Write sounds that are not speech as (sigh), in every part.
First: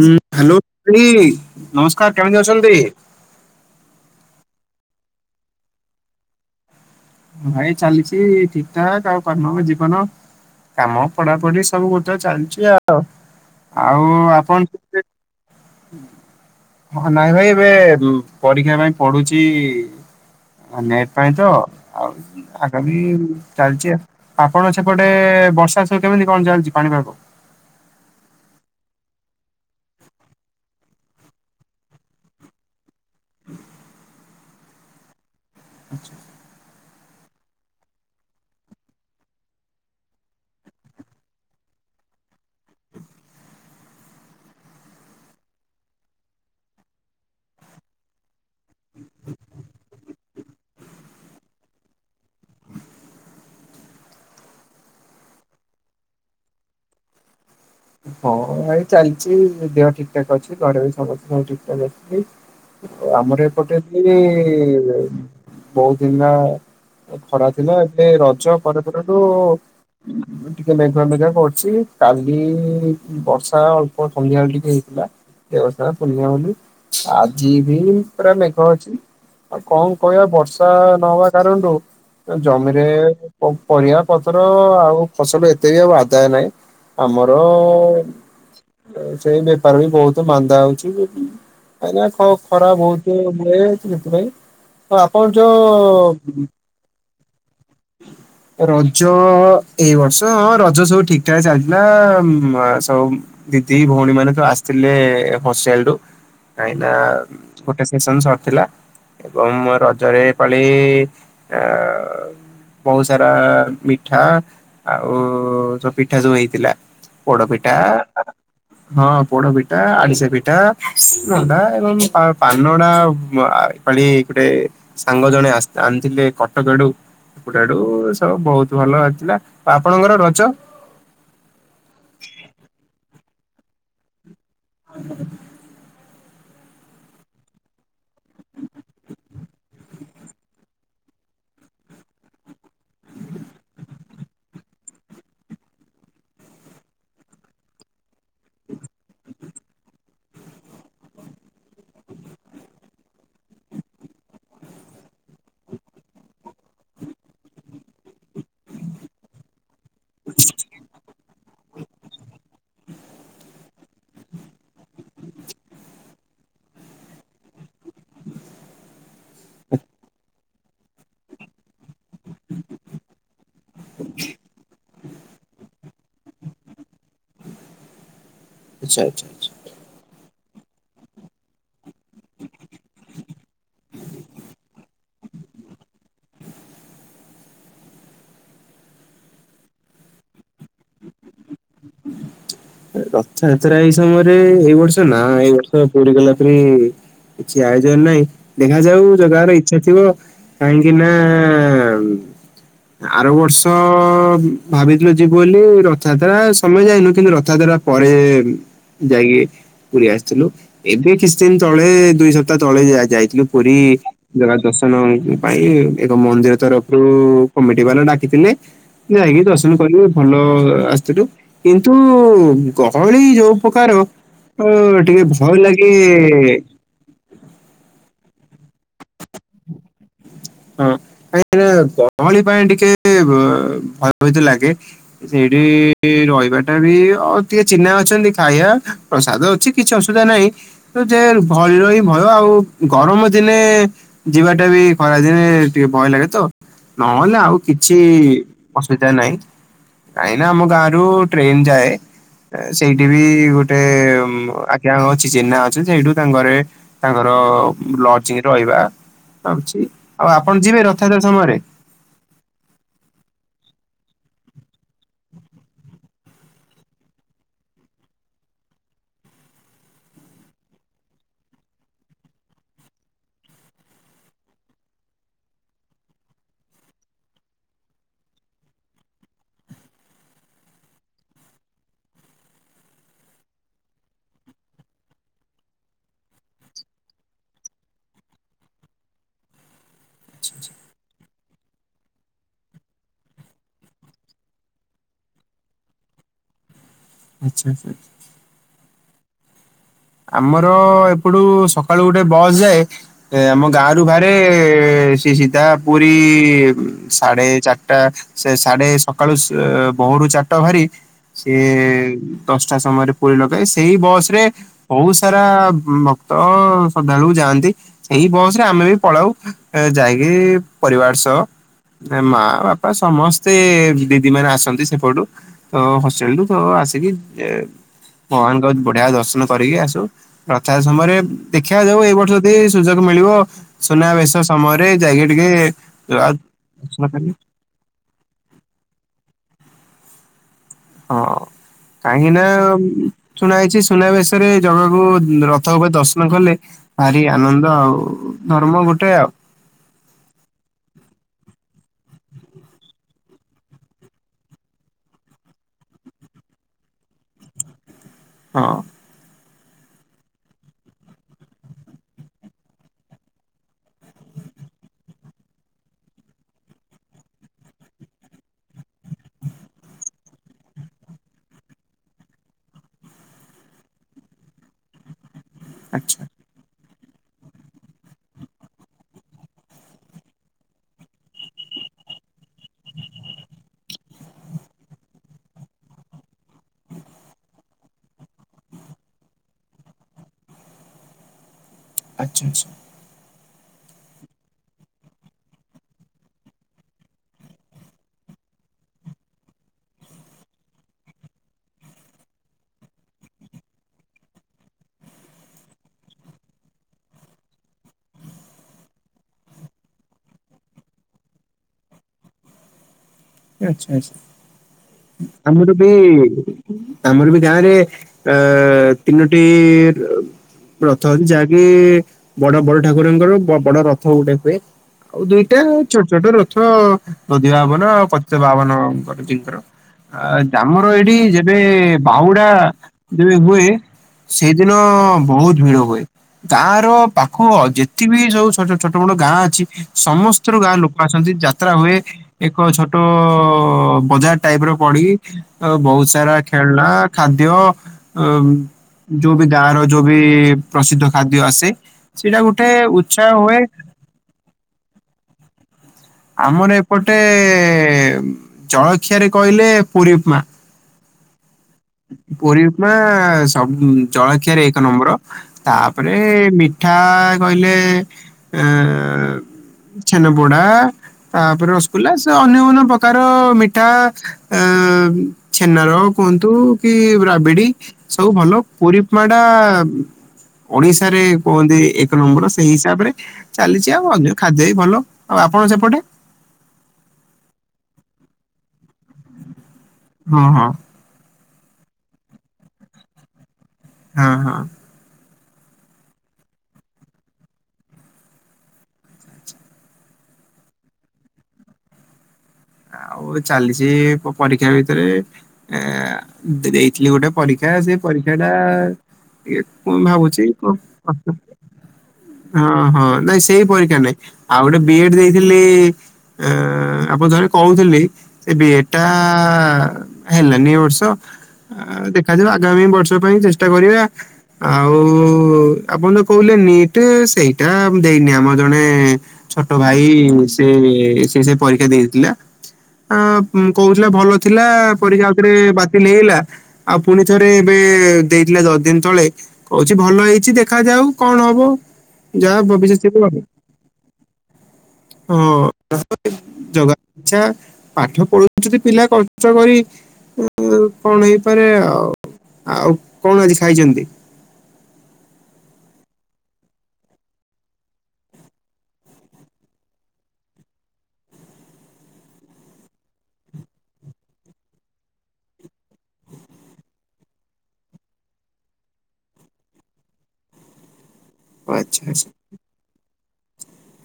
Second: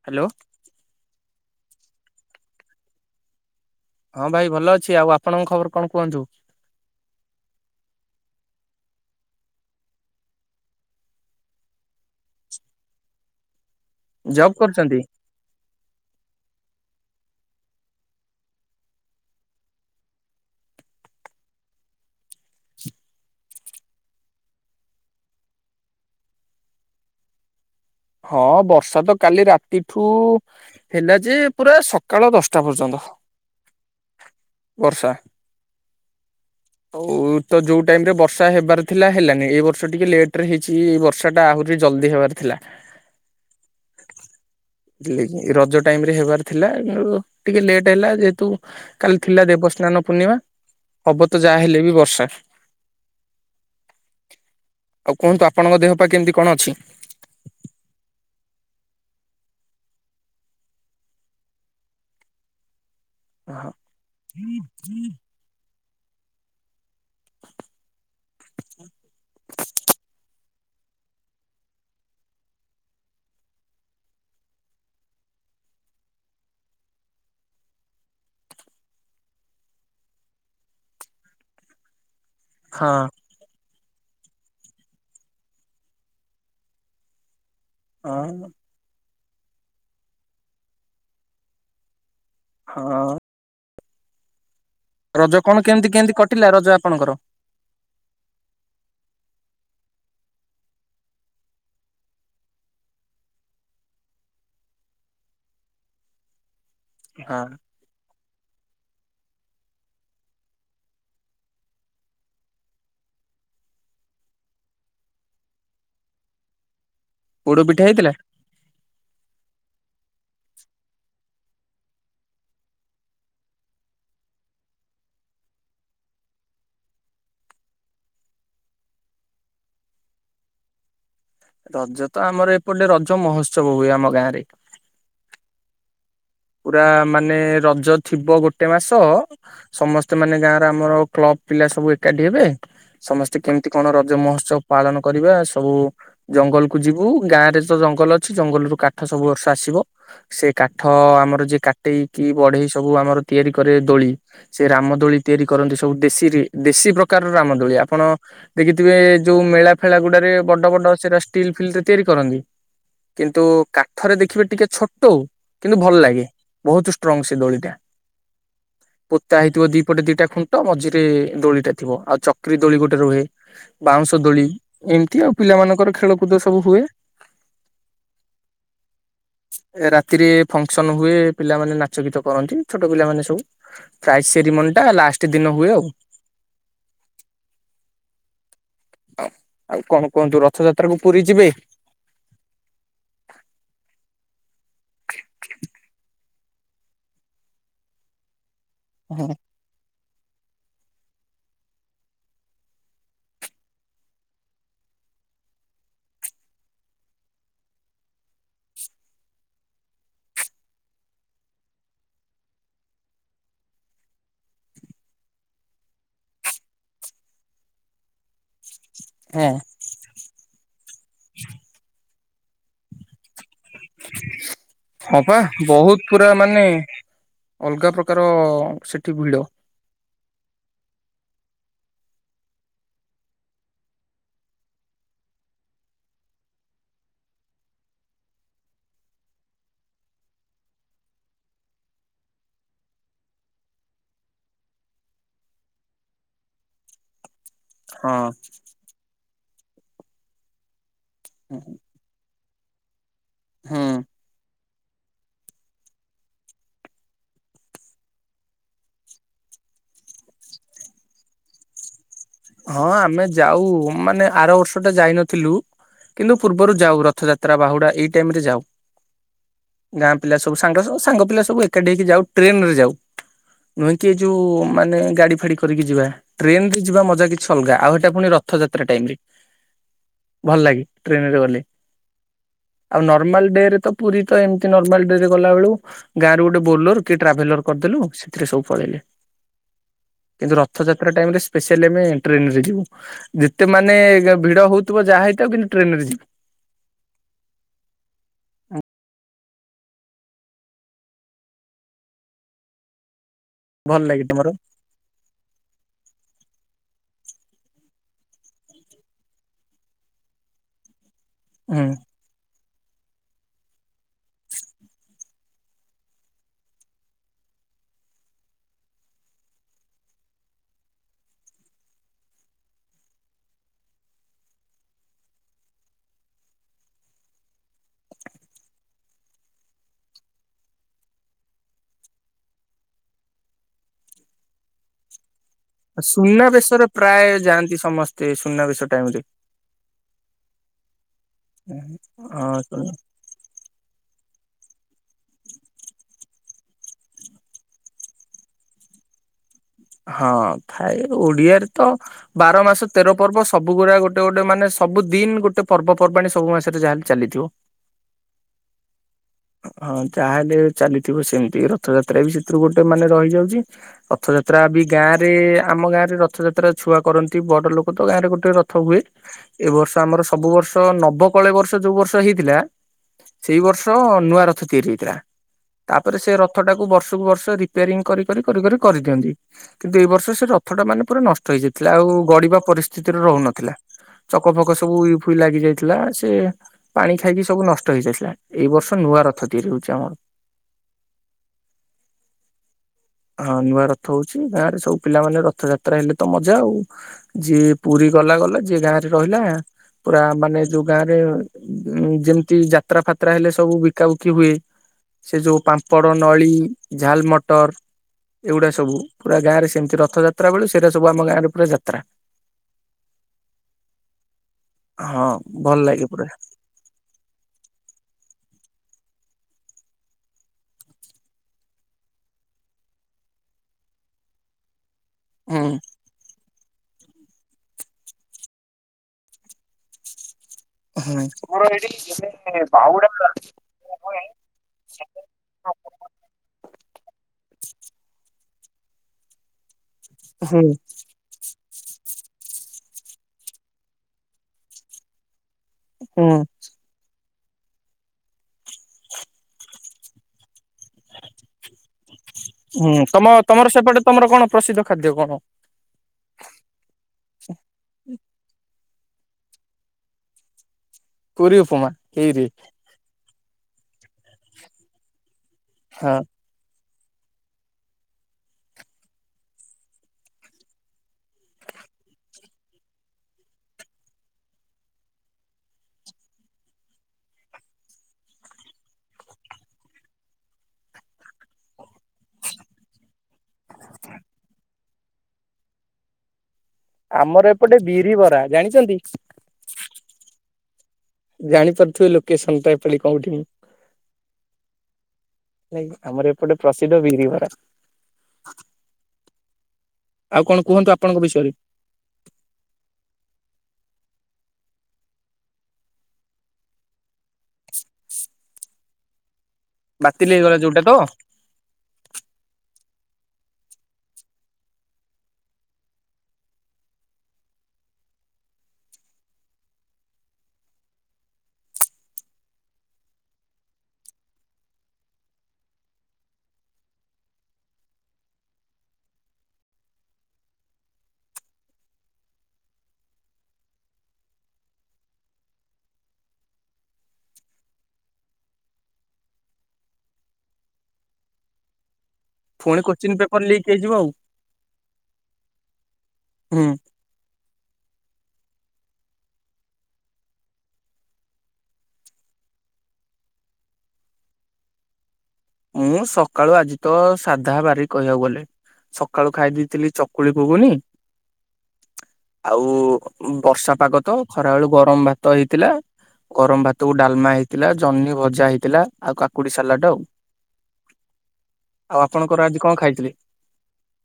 ହୁଁ hello hello ନମସ୍କାର କେମିତି ଅଛନ୍ତି? ହଁ ଭାଇ ଭଲ ଅଛି ଆଉ ଆପଣଙ୍କ ଖବର କଣ କୁହନ୍ତୁ? ଭାଇ ଚାଲିଛି ଠିକ ଠାକ ଆଉ କର୍ମ ହବ ଜୀବନ। କାମ ପଢାପଢି ସବୁ ଗୋଟେ ଚାଲିଛି ଆଉ ଆଉ ଜବ୍ ଆପଣ କରୁଛନ୍ତି? ହଁ ନାଇଁ ଭାଇ ଏବେ ପରୀକ୍ଷା ପାଇଁ ପଡୁଛି। ନେଟ ପାଇଁ ତ ଆଉ ଆଗାମୀ ଚାଲିଛି ଆଉ ଆପଣ ସେପଟେ ବର୍ଷା ସବୁ କେମିତି କଣ ଚାଲିଛି ପାଣିପାଗ। ହଁ ବର୍ଷା ତ କାଲି ରାତିଠୁ ହେଲା ଯେ ପୁରା ସକାଳ ଦଶଟା ପର୍ଯ୍ୟନ୍ତ। ବର୍ଷା। (inaudible) ହଉ ତ ଯୋଉ ଟାଇମରେ ବର୍ଷା ହେବାର ଥିଲା ହେଲାନି ଏଇ ବର୍ଷ ଟିକେ ଲେଟରେ ହେଇଛି ଏଇ ବର୍ଷ ବର୍ଷାଟା ଆହୁରି ଜଲ୍ଦି ହେବାର ଥିଲା। ରଜ ଟାଇମରେ ହେବାର ଥିଲା ଟିକେ ଲେଟ୍ ହେଲା ଯେହେତୁ କାଲି ଥିଲା ଦେବସ୍ନାନ ପୂର୍ଣ୍ଣିମା ହବ ତ ଯାହାହେଲେ ବି ବର୍ଷା। ଆଉ କୁହନ୍ତୁ ଆପଣଙ୍କ ଦେହ ପାହା କେମିତି କଣ ଅଛି? ହଁ ଭାଇ ଚାଲିଛି ଦେହ ଠିକ ଠାକ୍ ଅଛି ଘରେ ବି ସମସ୍ତେ ସବୁ ଠିକ ଠାକ୍ ଅଛନ୍ତି। ଆମର ହଁ ଏପଟେ ବହୁତ ଦିନା ଖରା ଥିଲା ଏବେ ରଜ ପରେ ପରଠୁ ଟିକେ ମେଘୁଆ ମେଘୁଆ କରୁଛି କାଲି ବର୍ଷା ଅଳ୍ପ ସନ୍ଧ୍ୟା ବେଳେ ଟିକେ ହେଇଥିଲା। ଦେବସ୍ନାନ ପୂର୍ଣ୍ଣିମା ବୋଲି ଆଜି ବି ପୁରା ମେଘ ଅଛି। ଆଉ କଣ କହିବା ବର୍ଷା ନହବା କାରଣରୁ ଜମିରେ ହଁ ପରିବା ପତ୍ର ଆଉ ଫସଲ ଏତେ ବି ଆଉ ଆଧାୟ ନାହିଁ ଆମର ହଁ। ସେଇ ବେପାର ବି ବହୁତ ମାନ୍ଦା ହଉଛି କାଇକିନା ଖରା ହଁ ବହୁତ। (unintelligible) ସେଥିପାଇଁ ଆପଣ ଯୋଉ ଯୋଉ ଆପଣଙ୍କର ରଜ ଏଇ ବର୍ଷ ହଁ ରଜ ସବୁ ଠିକଠାକ ଚାଲିିଥିଲା ସବୁ ଦିଦି ଭଉଣୀ ମାନେ ତ ଆସିଥିଲେ ହଷ୍ଟେଲରୁ କାହିଁକି ନା ହଁ ପ୍ରିପାରେସନ ସରିଥିଲା ଏବଂ ରଜରେ ଏପାଳି ଆଁ ବହୁତ ସାରା ମିଠା ଆଉ ସ ପିଠା ସବୁ ହେଇଥିଲା। ପୋଡ ପୋଡପିଠା। ପିଠା ହେଇଥିଲା ହଁ ପୋଡ ପିଠା ଆରିଶା ପିଠା ମଣ୍ଡା ଏବଂ ପାନଡା ପାଳି ଗୋଟେ ସାଙ୍ଗ ଜଣେ ଆସି ଆଣିଥିଲେ କଟକ ଆଡୁ କୁକୁଡାଡୁ ସବୁ ବହୁତ ଭଲ ଆସିଥିଲା ଆ ଆପଣଙ୍କର ରଜ? ରଜ ତ ଆମର ଏପଟେ ରଜ ମହୋତ୍ସବ ହୁଏ ଆମ ଗାଁରେ। ପୁରା ମାନେ ରଜ ଥିବ ଗୋଟେ ମାସ ସମସ୍ତେ ମାନେ ଗାଁର ଆମର କ୍ଲବ ପିଲା ସବୁ ଏକାଠି ହେବେ। ସମସ୍ତେ କେମିତି କଣ ରଜ ମହୋତ୍ସବ ପାଳନ କରିବା ସବୁ ଜଙ୍ଗଲ କୁ ଯିବୁ ଗାଁ ରେ ତ ଜଙ୍ଗଲ ଜଙ୍ଗଲରୁୁ କାଠ ସବୁ ବର୍ଷ ଆସିବ ସେ କାଠ ଆମର ଯେ କାଟେ କି ବଢେଇ ସବୁ ଆମର ତିଆରି କରେ ଦୋଳି ସେ ରାମଦୋଳି ତିଆରି କରନ୍ତି ସବୁ ଦେଶୀରେ। ଦେଶୀ ପ୍ରକାରର ରାମଦୋଳି, ଆପଣ ଦେଖିଥିବେ ଯୋଉ ମେଳା ଫେଳା ଗୁଡାରେ ବଡ ବଡ ସେ ରା ଟୀଲ୍ ଫିଲ୍ ରେ ତିଆରି କରନ୍ତି କିନ୍ତୁ କାଠରେ ଦେଖିବେ ଟିକେ ଛୋଟ, କିନ୍ତୁ ଭଲ ଲାଗେ। ବହୁତ ଷ୍ଟ୍ରଙ୍ଗ ସେ ଦୋଳିଟା। ତା ହେଇଥିବ ଦି ପଟେ ଦିଟା ଖୁଣ୍ଟ ମଝିରେ ଡୋଳିଟା ଥିବ। ଆଉ ଚକ୍ରି ଦୋଳି ଗୋଟେ ରୁହେ। ବାଉଁଶ ଦୋଳି ଏମିତି ଆଉ ପିଲାମାନଙ୍କର ଖେଳକୁଦ ସବୁ ହୁଏ। ଆଚ୍ଛା ଆଚ୍ଛା। ରାତିରେ ଫଙ୍କସନ ହୁଏ। ପିଲାମାନେ ନାଚ ଗୀତ କରନ୍ତି। ଛୋଟ ପିଲାମାନେ ସବୁ ପ୍ରାଇଜ ସେରେମୋନି ଟା ଲାଷ୍ଟ ଦିନ ହୁଏ ଆଉ। ଆଉ ଆଉ କଣ କୁହନ୍ତୁ ରଥଯାତ୍ରା କୁ ପୁରୀ ଯିବେ? ରଥଯାତ୍ରା ଏଇ ସମୟରେ ଏଇ ବର୍ଷ ନା ଏଇ ବର୍ଷ ପୁରି ଗଲା ପରି କିଛି ଆୟୋଜନ ନାହିଁ ଦେଖାଯାଉ ହଁ। ଜଗାର ଇଚ୍ଛା ଥିବ କାହିଁକି ନା ଆର ବର୍ଷ ଭାବିଥିଲୁ ଯିବୁ ବୋଲି ରଥ ରା ସମୟ ଯାଇନୁ କିନ୍ତୁ ରଥ ଯାତ୍ରା ପରେ ଯାଇକି ପୁରୀ ଆସିଥିଲୁ। ଏବେ କିଛି ଦିନ ତଳେ ଦୁଇ ସପ୍ତାହ ତଳେ ଯାଇଥିଲୁ ପୁରୀ। ଜଗା ଦର୍ଶନ ପାଇଁ ଏକ ମନ୍ଦିର ତରଫରୁ କମିଟି ବାଲା ଡାକିଥିଲେ। ନାଇଁ ହଁ ଦର୍ଶନ କଲୁ ଭଲ ଆସଥିଲୁ। କିନ୍ତୁ ଗହଳି ଯୋଉ ପ୍ରକାର ହଁ ଟିକେ ପା ଭୟଲାଗେ। ବହୁତ ପୁରା ମାନେ ଅଲଗା ପ୍ରକାର ସେଠି ଭିଡ଼। ହଁ (unintelligible) ଏ ଗହଳି ପାଇଁ ଟିକେ ଭୟଭିତ ଲାଗେ। ସେଇଠି ରହିବାଟା ବି ଅ ଟିକେ ଚିହ୍ନା ଅଛନ୍ତି ଖାଇବା ପ୍ରସାଦ ଅଛି କିଛି ଅସୁବିଧା ନାଁଇ। ଯେ ଭୟ ହି ଭୟ ଆଉ ଗରମ ଦିନେ ଯିବାଟା ବି ଖରା ଦିନେ ଟିକେ ଭୟ ଲାଗେ ତ ନହେଲେ ଆଉ କିଛି ହଁ। ଅସୁବିଧା ନାହିଁ କାହିଁନା ଆମ ଗାଁ ରୁ ଟ୍ରେନ ଯାଏ। ସେଇଠି ବି ଗୋଟେ ହୁଁ। ଆ (unintelligible) ଅଛି ଚିହ୍ନା ଅଛି ସେଇଠୁ ତାଙ୍କ ଘରେ ତାଙ୍କର ଲଜିଂ ଇଏରେ ରହିବା। ଖାଉଚି, ଆଉ ଆପଣ ଯିବେ ରଥଯାତ୍ରା ସମୟରେ? ହଁ ଆମେ ଯାଉ ମାନେ ଆର ବର୍ଷଟା ଯାଇନଥିଲୁ। କିନ୍ତୁ ପୂର୍ବରୁ ଯାଉ ରଥଯାତ୍ରା ବାହୁଡା ଏଇ ଟାଇମ୍ ରେ ଯାଉ। ଗାଁ ପିଲା ସବୁ ସାଙ୍ଗର ସାଙ୍ଗ ପିଲା ସବୁ ଏକାଠି ହେଇକି ଯାଉ ଟ୍ରେନରେ ଯାଉ। ନୁହେଁ କି ଏଇ ଯୋଉ ମାନେ ଗାଡି ଫାଡି କରିକି ଯିବା। ଟ୍ରେନରେ ଯିବା ମଜା କିଛି ଅଲଗା ଆଉ ଏଟା ପୁଣି ରଥଯାତ୍ରା ଟାଇମ୍ ରେ, ଭଲ ଲାଗେ ଟ୍ରେନରେ ଗଲେ। ଆଉ ନର୍ମାଲ ଡେରେ ତ ପୁରି ତ ଏମିତି ନର୍ମାଲ ଡେରେ ଗଲା ବେଳୁ ଗାଁ ରୁ ଗୋଟେ ବୋଲର କି ଟ୍ରାଭେଲର କରିଦେଲୁ ସେଥିରେ ସବୁ ପଳେଇଲେ। କିନ୍ତୁ ରଥଯାତ୍ରା ଟାଇମ୍ ରେ ସ୍ପେଶିଆଲି ଆମେ ଟ୍ରେନରେ ଯିବୁ। ଯେତେ ମାନେ ଭିଡ ହୋଉଥିବ ଯାହା ହେଇଥାଉ କିନ୍ତୁ ଟ୍ରେନରେ ଯିବୁ। ଆଚ୍ଛା ଆଚ୍ଛା ଆ ଆମର ଏପଟୁ ସକାଳୁ ଗୋଟେ ବସ୍ ଯାଏ। ଆମ ଭଲ ଗାଁରୁ ଲାଗେ ବାହାରେ ତମର ସେ ସିଧା ପୁରି ସାଢେ ଚାରିଟା ସେ ସାଢେ ସକାଳୁ ସେ ଭୋରୁ ଚାରିଟାଭାରି ସିଏ ହୁଁ। ଦଶଟା ସମୟରେ ପୁରି ଲଗାଇଏ ସେଇ ବସରେ ବୋହୁତ ସାରା ଭକ୍ତ ଶ୍ରଦ୍ଧାଳୁ ଯାଆନ୍ତି। ଏଇ ବସ୍ ରେ ଆମେ ବି ପଳାଉ ଯାଇକି ପରିବାର ସହ ମା ବାପା ସମସ୍ତେ ଦିଦି ମାନେ ଆସନ୍ତି ସେପଟୁ ତ ହଷ୍ଟେଲରୁୁ ତ ତେ ଆସିକି ଭଗବାନଙ୍କ ବଢିଆ ଦର୍ଶନ କରିକି ଆସୁ। ରଥଯାତ୍ରା ସମୟରେ ଦେଖିଆ ଯୋଉ ଏଇ ବର୍ଷ ଯଦି ସୁଯୋଗ ମିଳିବ। ସୁନାବେଶ ସମୟରେ ଯାଇକି ଟିକେ ସୁନାବେଶରେ ଦର୍ଶନ କରିବି ପ୍ରାୟ ଯାଆନ୍ତି ସମସ୍ତେ ସୁନାବେଶ ଟାଇମ୍ ରେ ହଁ କାହିଁନା ହଁ ଶୁଣ ଉଁ ଶୁଣା ହେଇଚି ସୁନା ବେଶରେ ଜଗାକୁ ରଥ ଉପରେ ଦର୍ଶନ କଲେ। ଭାରି ଆନନ୍ଦ ଆଉ ଧର୍ମ ଗୋଟେ ଆଉ। ହଁ ଥାଏ ଓଡିଆରେ ତ ବାର ମାସ ତେର ପର୍ବ ସବୁଗୁରା ଗୋଟେ ଗୋଟେ ମାନେ ସବୁ ଦିନ୍ ଗୋଟେ ପର୍ବପର୍ବାଣି ସବୁ ମାସରେ ଯାହା ହେଲେ ଚାଲିଥିବୁ। ହଁ। ହଁ ଯାହାହେଲେ ବି ଚାଲିଥିବ ସେମିତି ରଥଯାତ୍ରା ବି ସେଥିରୁ ଗୋଟେ ମାନେ ରହିଯାଉଚି। ରଥ ଯାତ୍ରା ବି ଗାଁରେ ଆମ ଗାଁରେ ରଥଯାତ୍ରା ଛୁଆ କରନ୍ତି। ବଡଲୋକ ତ ଗାଁରେ ଗୋଟେ ରଥ ହୁଏ। ଏ ବର୍ଷ ଆମର ସବୁ ବର୍ଷ ନବକଳେବର ବର୍ଷେ ଯୋଉ ବର୍ଷ ହେଇଥିଲା। ସେଇ ବର୍ଷ ନୂଆ ରଥ ତିଆରି ହେଇଥିଲା। ତାପରେ ଆଚ୍ଛା ସେ ରଥଟାକୁ ବର୍ଷକୁ ବର୍ଷ ରିପେଆରିଂ କରି କରି କରି କରି କରିଦିଅନ୍ତି। କିନ୍ତୁ ଏଇ ବର୍ଷ ସେ ରଥଟା ମାନେ ପୁରା ନଷ୍ଟ ହେଇଯାଇଥିଲା। ଆଉ ଗଡିବା ପରିସ୍ଥିତିରେ ରହୁନଥିଲା। ଚକ ଫକ ସବୁ ଉଇ ଫୁଇ ଲାଗି ଯାଇଥିଲା। ସେ ପାଣି ଖାଇକି ସବୁ ନଷ୍ଟ ହେଇଯାଇଥିଲା। ଏଇ ବର୍ଷ ନୂଆ ରଥ ତିଆରି ହୋଉଚି ଆମର। ଆଚ୍ଛ ଆଚ୍ଛ। ହଁ ନୂଆ ରଥ ହୋଉଚି। ଗାଁରେ ସବୁ ପିଲାମାନେ ରଥଯାତ୍ରା ହେଲେ ତ ମଜା ଆଉ। ଯିଏ ପୁରି ଗଲା ଗଲା ଯିଏ ଗାଁରେ ରହିଲା ପୁରା ମାନେ ଯୋଉ ଗାଁରେ ଉଁ ଯେମିତି ଯାତ୍ରା ଫାତ୍ରା ହେଲେ ସବୁ ବିକାବିକି ହୁଏ। ସେ ଯୋଉ ପାମ୍ପଡ, ନଳି, ଝାଲ ମଟର ଏଗୁଡା ସ ସବୁ ପୁରା ଗାଁ ରେ ସେମିତି ରଥ ଯାତ୍ରା ବେଳୁ ସେଟା ସବୁ ଆମ ଗାଁରେ ପୁରା ଯାତ୍ରା ଆଚ୍ଛା ଆଚ୍ଛା ହଁ ଆମର ଭଲ ବି ଲାଗେ ପୁରା ଆମର ବି ଗାଁରେ ଅ ତିନୋଟି ରଥ ଅଛି ଯାହାକି ବଡ଼ ବଡ଼ ଠାକୁରଙ୍କର ବଡ଼ ରଥ ଗୋଟେ ହୁଏ। ଆଉ ଦୁଇଟା ହୁଁ ଛୋଟ ଛୋଟ ରଥ ନଧି ବାବନ ଆଉ ପଚ ବାବନଙ୍କର ଜିଙ୍କର ଆ ଆମର ଏଇଠି ହୁଁ। ଯେବେ ଆମର ଏଇଠି ବାହୁଡ଼ା ଯେବେ ବାହୁଡା ଯେବେ ହୁଏ ସେଇଦିନ ବହୁତ ଭିଡ଼ ହୁଏ। ଗାଁ ର ପାଖ ଯେତି ବିି ସବୁ ଛୋଟ ଛୋଟ ମୋଟ ଗାଁ ଅଛି ସମସ୍ତର ହୁଁ ଗାଁ ଲୋକ ଆସନ୍ତି ଯାତ୍ରା ହୁଏ ଏକ ଛୋଟ ବଜାର ଟାଇପ୍ ର ପଡ଼ିକି ଆଉ ବହୁତ୍ ସାରା ହୁଁ ଖେଳନା ଖାଦ୍ୟ ଅ ଯୋଉ ବି ଗାଁ ର ଯୋଉବି ପ୍ରସିଦ୍ଧ ଖାଦ୍ୟ ଆସେ ସେଟା ଗୋଟେ ହୁଁ ଉତ୍ସାହ ତମ ହୁଏ ତମର ସେପଟେ ତମର କଣ ପ୍ରସିଦ୍ଧ ଖାଦ୍ୟ କଣ? ଆମର ଏପଟେ ଜଳଖିଆରେ କହିଲେ ପୁରୀ ଉପମା କରି ଉପମା। ଖିରି ପୁରି ଉପମା ସବୁ ଜଳଖିଆରେ ଏକ ନମ୍ବର ତାପରେ ହଁ। ମି ଠା କହିଲେ ଅ ଛେନ ପୋଡ଼ା ତାପରେ ରସଗୋଲ୍ଲା ସେ ଅନ୍ୟ ଅନ୍ୟ ପ୍ରକାରର ମିଠା ଛେନାର କୁହନ୍ତୁ କି ରାବିଡ଼ି ସବୁ ଭଲ ପୁରୀ ଉପମା ଟା ଓଡ଼ିଶାରେ କୁହନ୍ତି ଏକ ନମ୍ବର ସେଇ ହିସାବରେ ଚାଲିଛି ଆଉ ଅନ୍ୟ ଖାଦ୍ୟ ବି ଭଲ ଆଉ ଆପଣ ସେପଟେ? ଆମର ଏପଟେ ବିରି ବରା ଜାଣିଛନ୍ତି? ହଁ ହଁ। ଜାଣିପାରୁଥିବେ ଲୋକେସନ ଟା ଏପାଳି କୋଉଠି? ହଁ ହଁ। ଆମର ଏପଟେ ପ୍ରସିଦ୍ଧ ବିରି ବରା। ଆଉ କଣ କୁହନ୍ତୁ ଆପଣଙ୍କ ବିଷୟରେ? ଆଉ ଚାଲିଛି ପରୀକ୍ଷା ଭିତରେ ଏ ଦେଇଥିଲି ଗୋଟେ ପରୀକ୍ଷା ସେ ପରୀକ୍ଷା ଟା ଏ ପୁଣି ବାତିଲ ଭାବୁଛି ହେଇଗଲା (inaudible) ଯୋଉଟା ତ ହଁ ହଁ ନାଇଁ ସେଇ ପରୀକ୍ଷା ନାଇଁ ଆଉ ଗୋଟେ ବି ଏଡ୍ ଦେଇଥିଲି ଏଁ ଏଁ ଆପଣ ଜାଣି କହୁଥିଲି ଏ ବି ଏଡ୍ ଟା ହେଲାନି ଏ ବର୍ଷ ଆଁ ଦେଖାଯିବ ଆଗାମୀ ବର୍ଷ ପାଇଁ ଚେଷ୍ଟା କରିବା ଆଉ ଆପଣ ଯୋଉ କହୁଥିଲେ ନିଟ ସେଇଟା ଦେଇନି ଆମର ଜଣେ ଛୋଟ ଭାଇ ସେ ସେ ସେଇ ପରୀକ୍ଷା ଦେଇଥିଲା। ଆଁ କହୁଥିଲେ ଭଲ ଥିଲା ପରୀକ୍ଷା ଆଉ ଥରେ ବାତିଲ ହେଇଗଲା ଆଉ ପୁଣି ଥରେ ଏବେ ଦେଇଥିଲା ଦଶ ଦିନ ତଳେ କହୁଛି ଭଲ ହେଇଛି ଦେଖା ଯାଉ କଣ ହବ? ଯାହା ପୁଣି ଭବିଷ୍ୟତ କୋଶ୍ଚିନ୍ ଥିବ ପେପର ଲିକ୍ ହେଇଯିବ ଆଉ ହଁ ହୁଁ। ଜଗା ଆଚ୍ଛା ପାଠ ପଢ଼ୁଛନ୍ତି ପିଲା କଷ୍ଟ କରି ଆ କଣ ହେଇପାରେ ଆଉ ଆଉ କଣ ଆଜି ଖାଇଛନ୍ତି? ମୁଁ ସକାଳୁ ଆଜି ତ ସାଧା ବାରି କହିବାକୁ ଗଲେ। ସକାଳୁ ଖାଇ ଦେଇଥିଲି ଚକୁଳି ଘୁଘୁନି ଆଉ ବର୍ଷାପାଗ ତ ଖରା ବେଳୁ ଗରମ ଭାତ ହେଇଥିଲା ଗରମ ଭାତକୁ ଡାଲମା ହେଇଥିଲା ଜହ୍ନି ଭଜା ହେଇଥିଲା ଆଉ କାକୁଡ଼ି ସାଲଟ ଆଉ ଆଉ ଆଚ୍ଛା ଆଚ୍ଛା। ଆପଣଙ୍କର ଆଜି କଣ ଖାଇଥିଲେ?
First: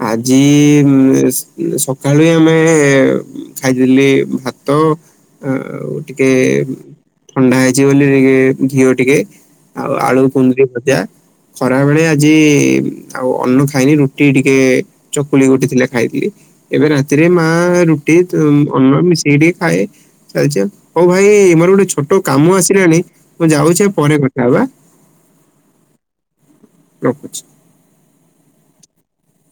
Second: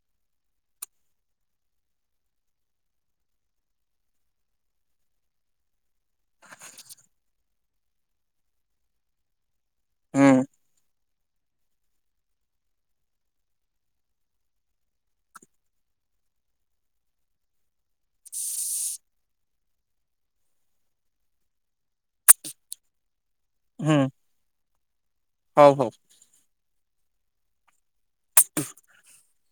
ଆଜି ଇ ସକାଳୀ ଆମେ ଖାଇଥିଲି ଭାତ ଆଉ ଟିକେ ଥଣ୍ଡା ହେଇଛି ବୋଲି ଟିକେ ଘିଅ ଟିକେ ଆଉ ଆଳୁ ହୁଁ କୁନ୍ଦୁରି ଭଜା ଖରା ବେଳେ ଆଜି ଆଉ ଅନ୍ନୁ ଖାଇନି ରୁଟି ଟି କେ ଚକୁଳି ଗୋଟେ ଥିଲା ଖାଇଥିଲି। ଏବେ ରାତିରେ ମା ରୁଟି ଅନ୍ନ ମିଶେଇ ଟିକେ ଖାଏ। ଚାଲିଛି ଆଉ ହଉ ଭାଇ ମୋର ଗୋଟେ ଛୋଟ କାମ ଆସିଲାଣି ମୁଁ ଯାଉଛି ହୁଁ ପରେ କଥା ହେବା। ହଉ ହଉ। ରଖୁଛି। (inaudible)